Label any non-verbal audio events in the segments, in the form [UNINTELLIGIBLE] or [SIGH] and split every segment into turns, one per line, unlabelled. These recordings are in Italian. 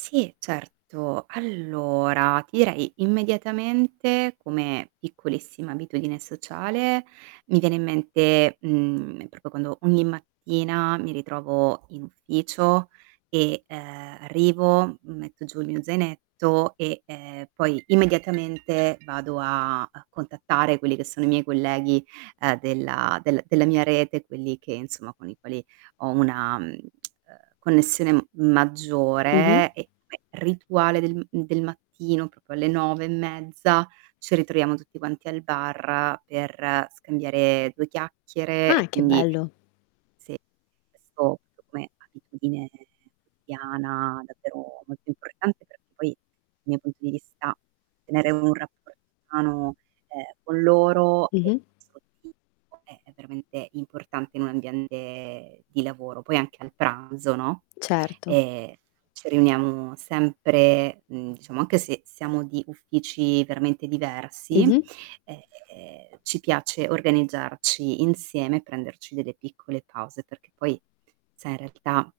Sì, certo. Allora, ti direi, immediatamente, come piccolissima abitudine sociale, mi viene in mente, mhmm, proprio quando ogni mattina mi ritrovo in ufficio e, uhm, arrivo, metto giù il mio zainetto e, ehm, poi immediatamente vado a a contattare quelli che sono i miei colleghi, uhm, della del della mia rete, quelli che, insomma, con i quali ho una, mhmm, [TSK] ehm, connessione m
Mh-mh.
maggiore e e rituale del del mattino proprio alle 9 e mezza ci ritroviamo tutti quanti al bar per scambiare 2 chiacchiere
Ah,
e
che
quindi
bello.
sì, questo come abitudine quotidiana davvero molto importante perché poi, dal mio punto di vista [UNINTELLIGIBLE] tenere un rapporto umano, ehm, con loro
Mh-mh.
è veramente importante in un ambiente di lavoro, poi anche a pranzo, no,
Certo.
ehm, ci riuniamo sempre, mhmm, diciamo anche se siamo di uffici veramente diversi,
Mh-mh.
ehm, ci piace organizzarci insieme, prenderci delle piccole pause perché poi, sai, in realtà,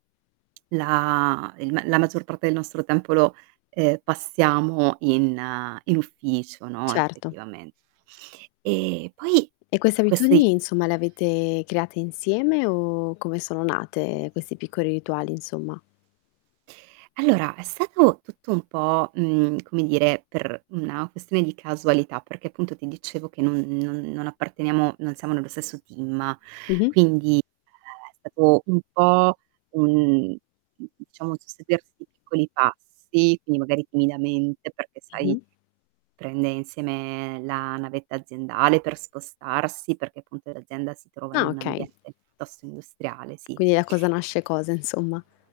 la il la maggior parte del nostro tempo lo, ehm, passiamo in in ufficio, no,
Certo.
effettivamente. E poi
E queste abitudini
questi
insomma, le avete create insieme o come sono nate questi piccoli rituali, insomma?
Allora, è stato tutto un po', mhmm, come dire, per una questione di casualità, perché appunto ti dicevo che non non non apparteniamo non siamo nello stesso team,
Mh-mh.
quindi è stato un po' un un, diciamo, un susseguirsi di piccoli passi, quindi magari timidamente, perché sai,
Mh-mh.
prende insieme la navetta aziendale per spostarsi, perché appunto l'azienda si trova in
Ah,
un
okay.
ambiente piuttosto industriale, sì.
Quindi da cosa nasce cosa, insomma?